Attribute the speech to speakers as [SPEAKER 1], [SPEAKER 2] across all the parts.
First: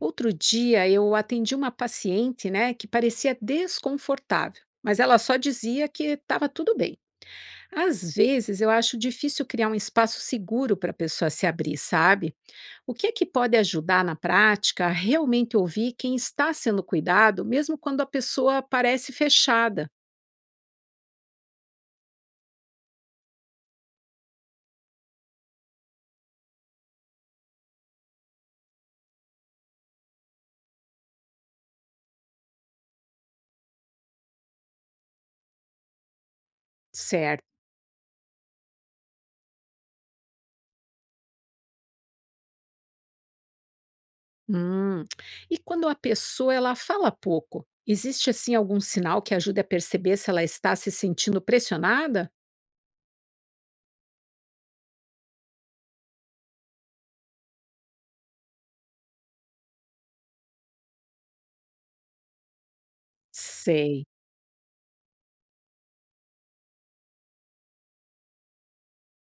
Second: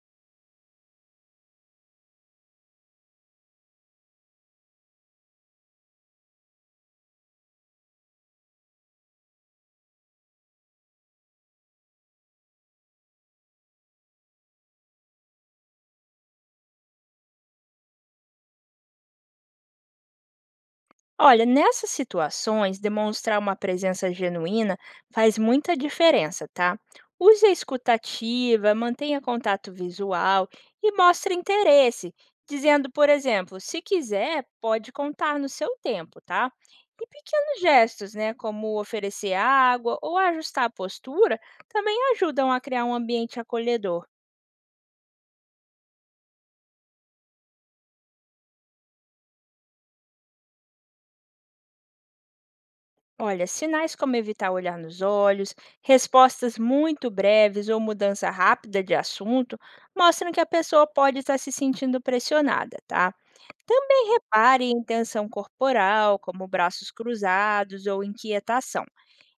[SPEAKER 1] Outro dia eu atendi uma paciente, né, que parecia desconfortável, mas ela só dizia que estava tudo bem. Às vezes eu acho difícil criar um espaço seguro para a pessoa se abrir, sabe? O que é que pode ajudar na prática a realmente ouvir quem está sendo cuidado, mesmo quando a pessoa parece fechada?
[SPEAKER 2] Olha, nessas situações, demonstrar uma presença genuína faz muita diferença, tá? Use a escutativa, mantenha contato visual e mostre interesse, dizendo, por exemplo, se quiser, pode contar no seu tempo, tá? E
[SPEAKER 1] Certo.
[SPEAKER 2] pequenos gestos, né, como oferecer água ou ajustar a postura, também ajudam a criar um ambiente acolhedor.
[SPEAKER 1] Hum. E quando a pessoa ela fala pouco, existe assim algum sinal que ajude a perceber se ela está se sentindo pressionada?
[SPEAKER 2] Olha, sinais como evitar olhar nos olhos, respostas muito breves ou mudança rápida de assunto mostram que a pessoa pode estar se sentindo pressionada, tá?
[SPEAKER 1] Sei.
[SPEAKER 2] Também repare em tensão corporal, como braços cruzados ou inquietação.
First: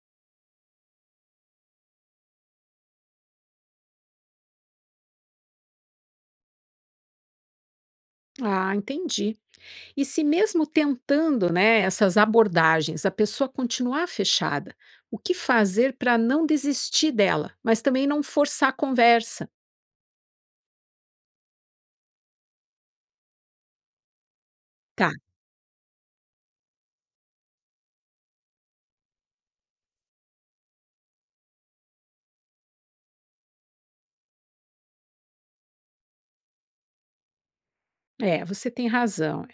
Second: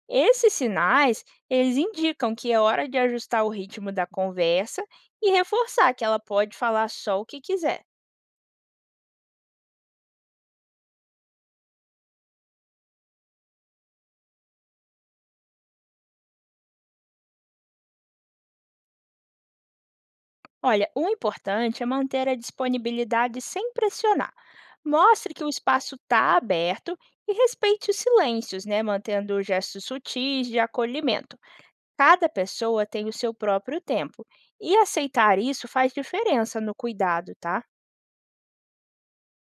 [SPEAKER 2] Esses sinais, eles indicam que é hora de ajustar o ritmo da conversa e reforçar que ela pode falar só o que quiser.
[SPEAKER 1] Ah, entendi. E se mesmo tentando, né, essas abordagens, a pessoa continuar fechada, o que fazer para não desistir dela, mas também não forçar a conversa?
[SPEAKER 2] Olha, o importante é manter a disponibilidade sem pressionar.
[SPEAKER 1] Tá,
[SPEAKER 2] Mostre que o espaço está aberto e respeite os silêncios, né? Mantendo gestos sutis de acolhimento. Cada pessoa tem o seu próprio tempo e aceitar isso faz diferença no cuidado, tá?
[SPEAKER 1] é, você tem razão. É.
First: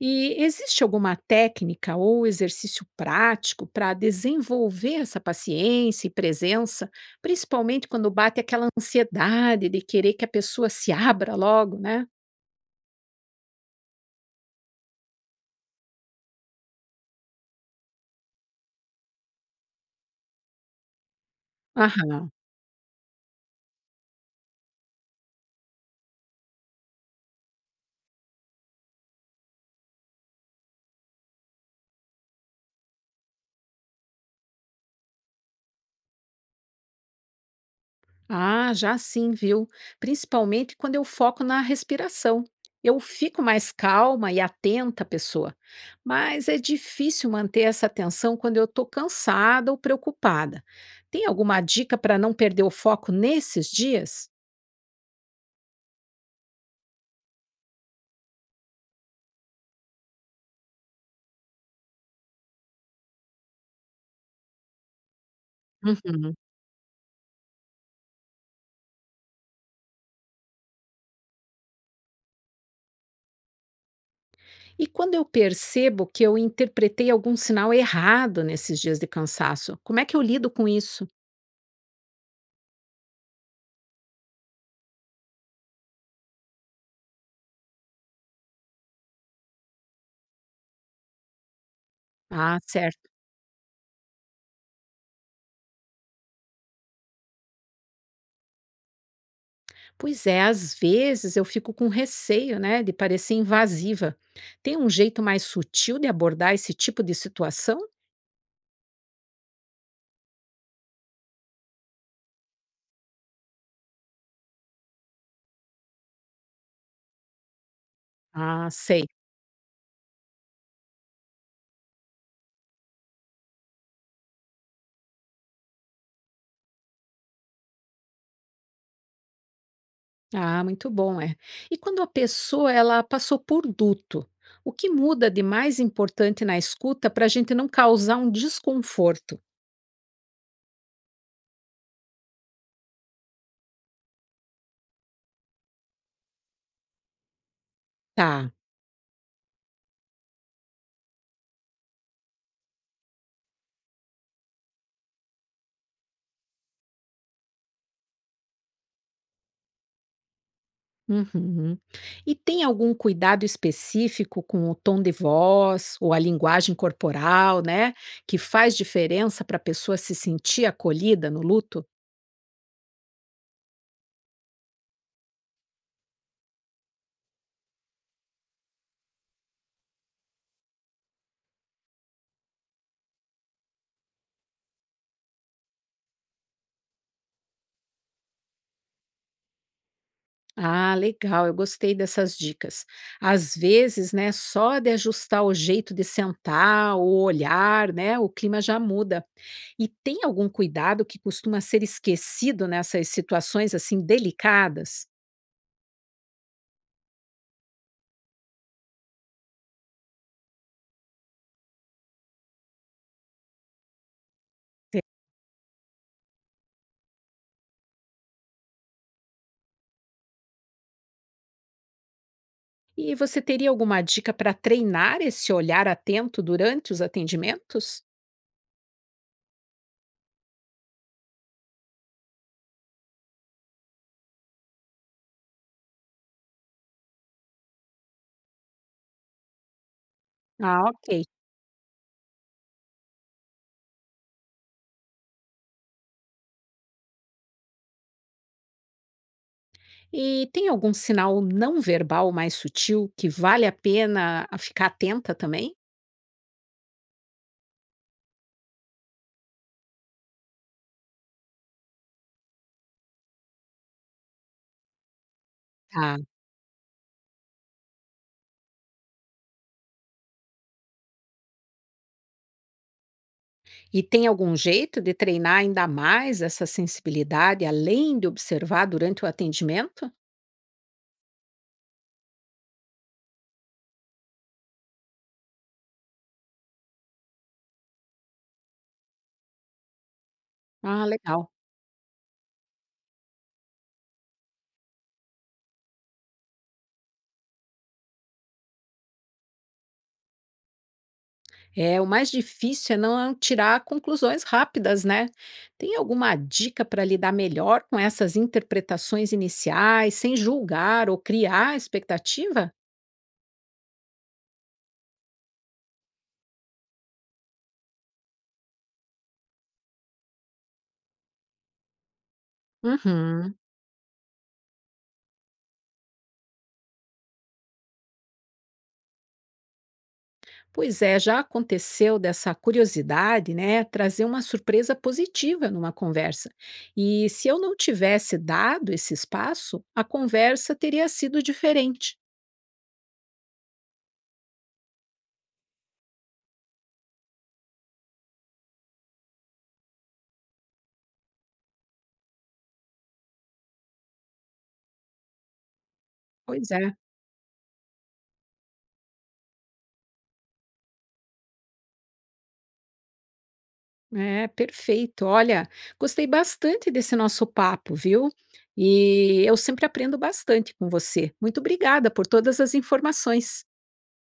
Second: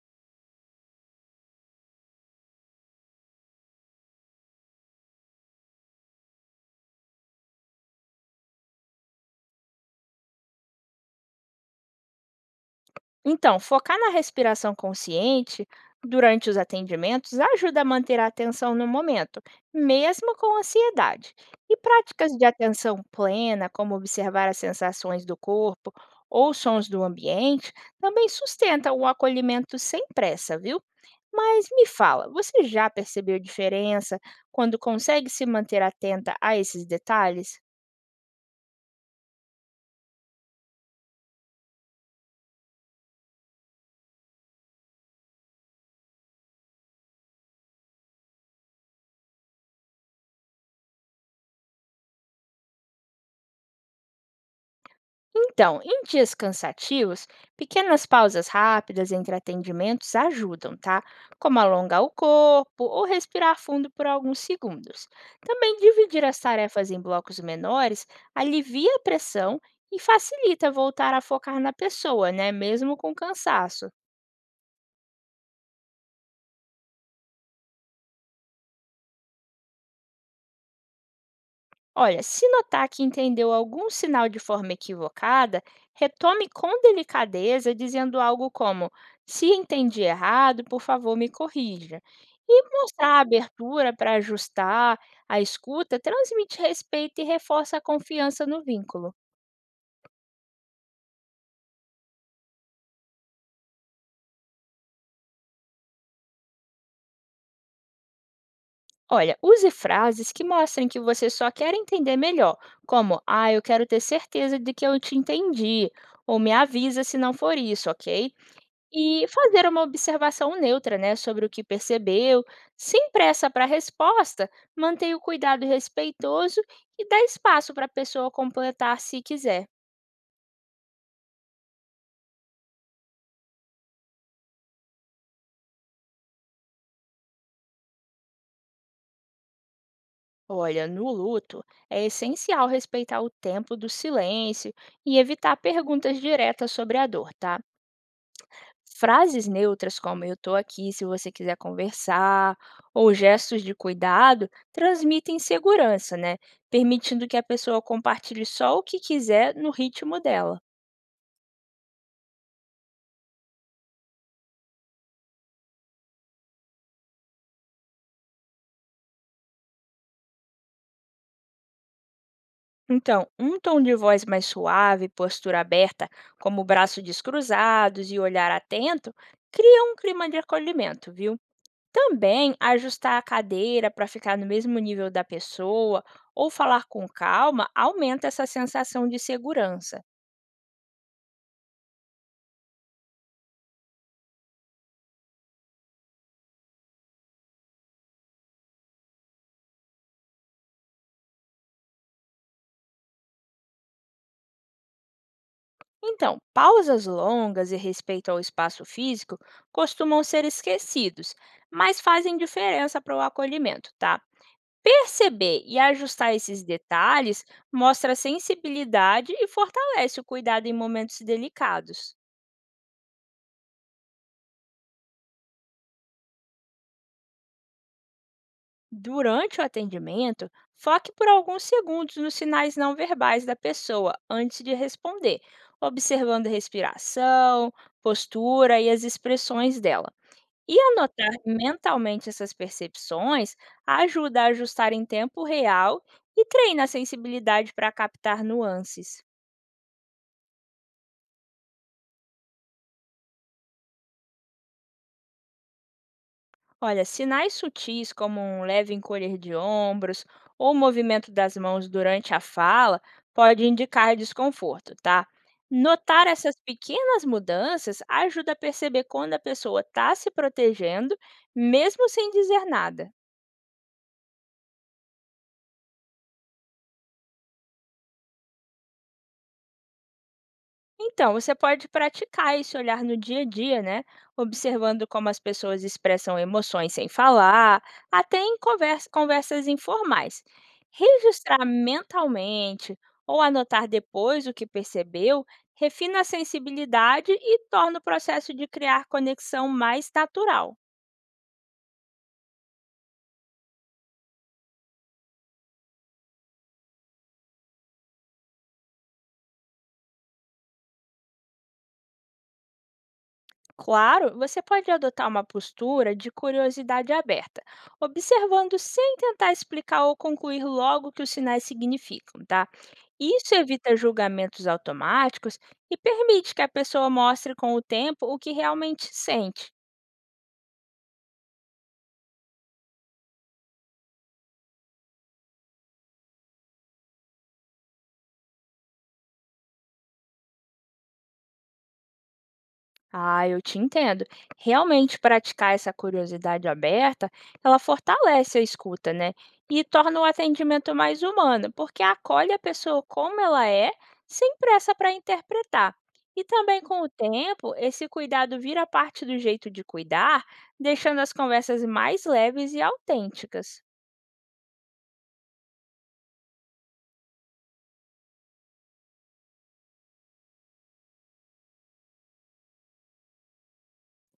[SPEAKER 1] E existe alguma técnica ou exercício prático para desenvolver essa paciência e presença, principalmente quando bate aquela ansiedade de querer que a pessoa se abra logo, né?
[SPEAKER 2] Então, focar na respiração consciente durante os atendimentos ajuda a manter a atenção no momento, mesmo com ansiedade. E
[SPEAKER 1] Aham.
[SPEAKER 2] práticas de atenção plena, como observar as sensações do corpo ou sons do ambiente, também sustentam o acolhimento sem pressa, viu? Mas me fala, você já percebeu diferença quando consegue se manter atenta a esses detalhes?
[SPEAKER 1] Ah, já sim, viu? Principalmente quando eu foco na respiração. Eu fico mais calma e atenta à pessoa, mas é difícil manter essa atenção quando eu estou cansada ou preocupada. Tem alguma dica para não perder o foco nesses dias?
[SPEAKER 2] Então, em dias cansativos, pequenas pausas rápidas entre atendimentos ajudam, tá? Como alongar o corpo ou respirar fundo por alguns segundos. Também dividir
[SPEAKER 1] Uhum.
[SPEAKER 2] as tarefas em blocos menores alivia a pressão e facilita voltar a focar na pessoa, né? Mesmo com cansaço.
[SPEAKER 1] E quando eu percebo que eu interpretei algum sinal errado nesses dias de cansaço, como é que eu lido com isso?
[SPEAKER 2] Olha, se notar que entendeu algum sinal de forma equivocada, retome com delicadeza, dizendo algo como: se entendi errado, por favor, me corrija.
[SPEAKER 1] Ah,
[SPEAKER 2] E mostrar
[SPEAKER 1] certo.
[SPEAKER 2] a abertura para ajustar a escuta transmite respeito e reforça a confiança no vínculo.
[SPEAKER 1] Pois é, às vezes eu fico com receio, né, de parecer invasiva. Tem um jeito mais sutil de abordar esse tipo de situação?
[SPEAKER 2] Olha, use frases que mostrem que você só quer entender melhor, como: ah, eu quero ter certeza de que eu te entendi, ou me avisa se não for isso, ok?
[SPEAKER 1] Ah, sei.
[SPEAKER 2] E fazer uma observação neutra, né, sobre o que percebeu, sem pressa para a resposta, mantenha o cuidado respeitoso e dá espaço para a pessoa completar se quiser.
[SPEAKER 1] Ah, muito bom, é. E quando a pessoa ela passou por luto, o que muda de mais importante na escuta para a gente não causar um desconforto?
[SPEAKER 2] Olha, no luto, é essencial respeitar o tempo do silêncio e evitar perguntas diretas sobre a dor, tá?
[SPEAKER 1] Tá.
[SPEAKER 2] Frases neutras como "eu estou aqui se você quiser conversar" ou gestos de cuidado transmitem segurança, né, permitindo que a pessoa compartilhe só o que quiser no ritmo dela.
[SPEAKER 1] Uhum. E tem algum cuidado específico com o tom de voz ou a linguagem corporal, né, que faz diferença para a pessoa se sentir acolhida no luto?
[SPEAKER 2] Então, um tom de voz mais suave, postura aberta, como braços descruzados e olhar atento, cria um clima de acolhimento, viu? Também ajustar a cadeira para ficar no mesmo nível da pessoa ou falar com calma aumenta essa sensação de segurança.
[SPEAKER 1] Ah, legal, eu gostei dessas dicas. Às vezes, né, só de ajustar o jeito de sentar, o olhar, né, o clima já muda. E tem algum cuidado que costuma ser esquecido nessas situações assim delicadas?
[SPEAKER 2] Então, pausas longas e respeito ao espaço físico costumam ser esquecidos, mas fazem diferença para o acolhimento, tá? Perceber e ajustar esses detalhes mostra sensibilidade e fortalece o cuidado em momentos delicados.
[SPEAKER 1] E você teria alguma dica para treinar esse olhar atento durante os atendimentos?
[SPEAKER 2] Durante o atendimento, foque por alguns segundos nos sinais não verbais da pessoa antes de responder, observando a respiração, postura e as expressões dela. E
[SPEAKER 1] Ah, ok.
[SPEAKER 2] anotar mentalmente essas percepções ajuda a ajustar em tempo real e treina a sensibilidade para captar nuances.
[SPEAKER 1] E tem algum sinal não verbal mais sutil que vale a pena a ficar atenta também?
[SPEAKER 2] Olha, sinais sutis como um leve encolher de ombros ou movimento das mãos durante a fala pode indicar desconforto, tá? Notar essas pequenas mudanças ajuda a perceber quando a pessoa está se protegendo, mesmo sem dizer nada.
[SPEAKER 1] E tem algum jeito de treinar ainda mais essa sensibilidade, além de observar durante o atendimento?
[SPEAKER 2] Então, você pode praticar esse olhar no dia a dia, né? Observando como as pessoas expressam emoções sem falar, até em conversas informais.
[SPEAKER 1] Ah, legal.
[SPEAKER 2] Registrar mentalmente ou anotar depois o que percebeu refina a sensibilidade e torna o processo de criar conexão mais natural.
[SPEAKER 1] É, o mais difícil é não tirar conclusões rápidas, né? Tem alguma dica para lidar melhor com essas interpretações iniciais, sem julgar ou criar expectativa?
[SPEAKER 2] Claro, você pode adotar uma postura de curiosidade aberta, observando sem tentar explicar ou concluir logo o que os sinais significam, tá? Isso
[SPEAKER 1] Uhum.
[SPEAKER 2] evita julgamentos automáticos e permite que a pessoa mostre com o tempo o que realmente sente.
[SPEAKER 1] Pois é, já aconteceu dessa curiosidade, né, trazer uma surpresa positiva numa conversa. E se eu não tivesse dado esse espaço, a conversa teria sido diferente.
[SPEAKER 2] Ah, eu te entendo. Realmente praticar essa curiosidade aberta, ela fortalece a escuta, né? E torna o atendimento mais humano, porque acolhe a pessoa como ela é, sem pressa para interpretar. E
[SPEAKER 1] Pois
[SPEAKER 2] também
[SPEAKER 1] é,
[SPEAKER 2] com o tempo, esse cuidado vira parte do jeito de cuidar, deixando as conversas mais leves e autênticas.
[SPEAKER 1] é perfeito. Olha, gostei bastante desse nosso papo, viu? E eu sempre aprendo bastante com você. Muito obrigada por todas as informações.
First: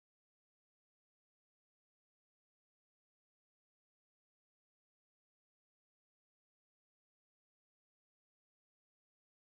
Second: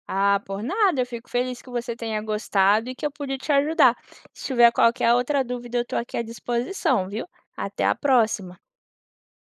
[SPEAKER 2] Ah, por nada, eu fico feliz que você tenha gostado e que eu pude te ajudar. Se tiver qualquer outra dúvida, eu estou aqui à disposição, viu? Até a próxima!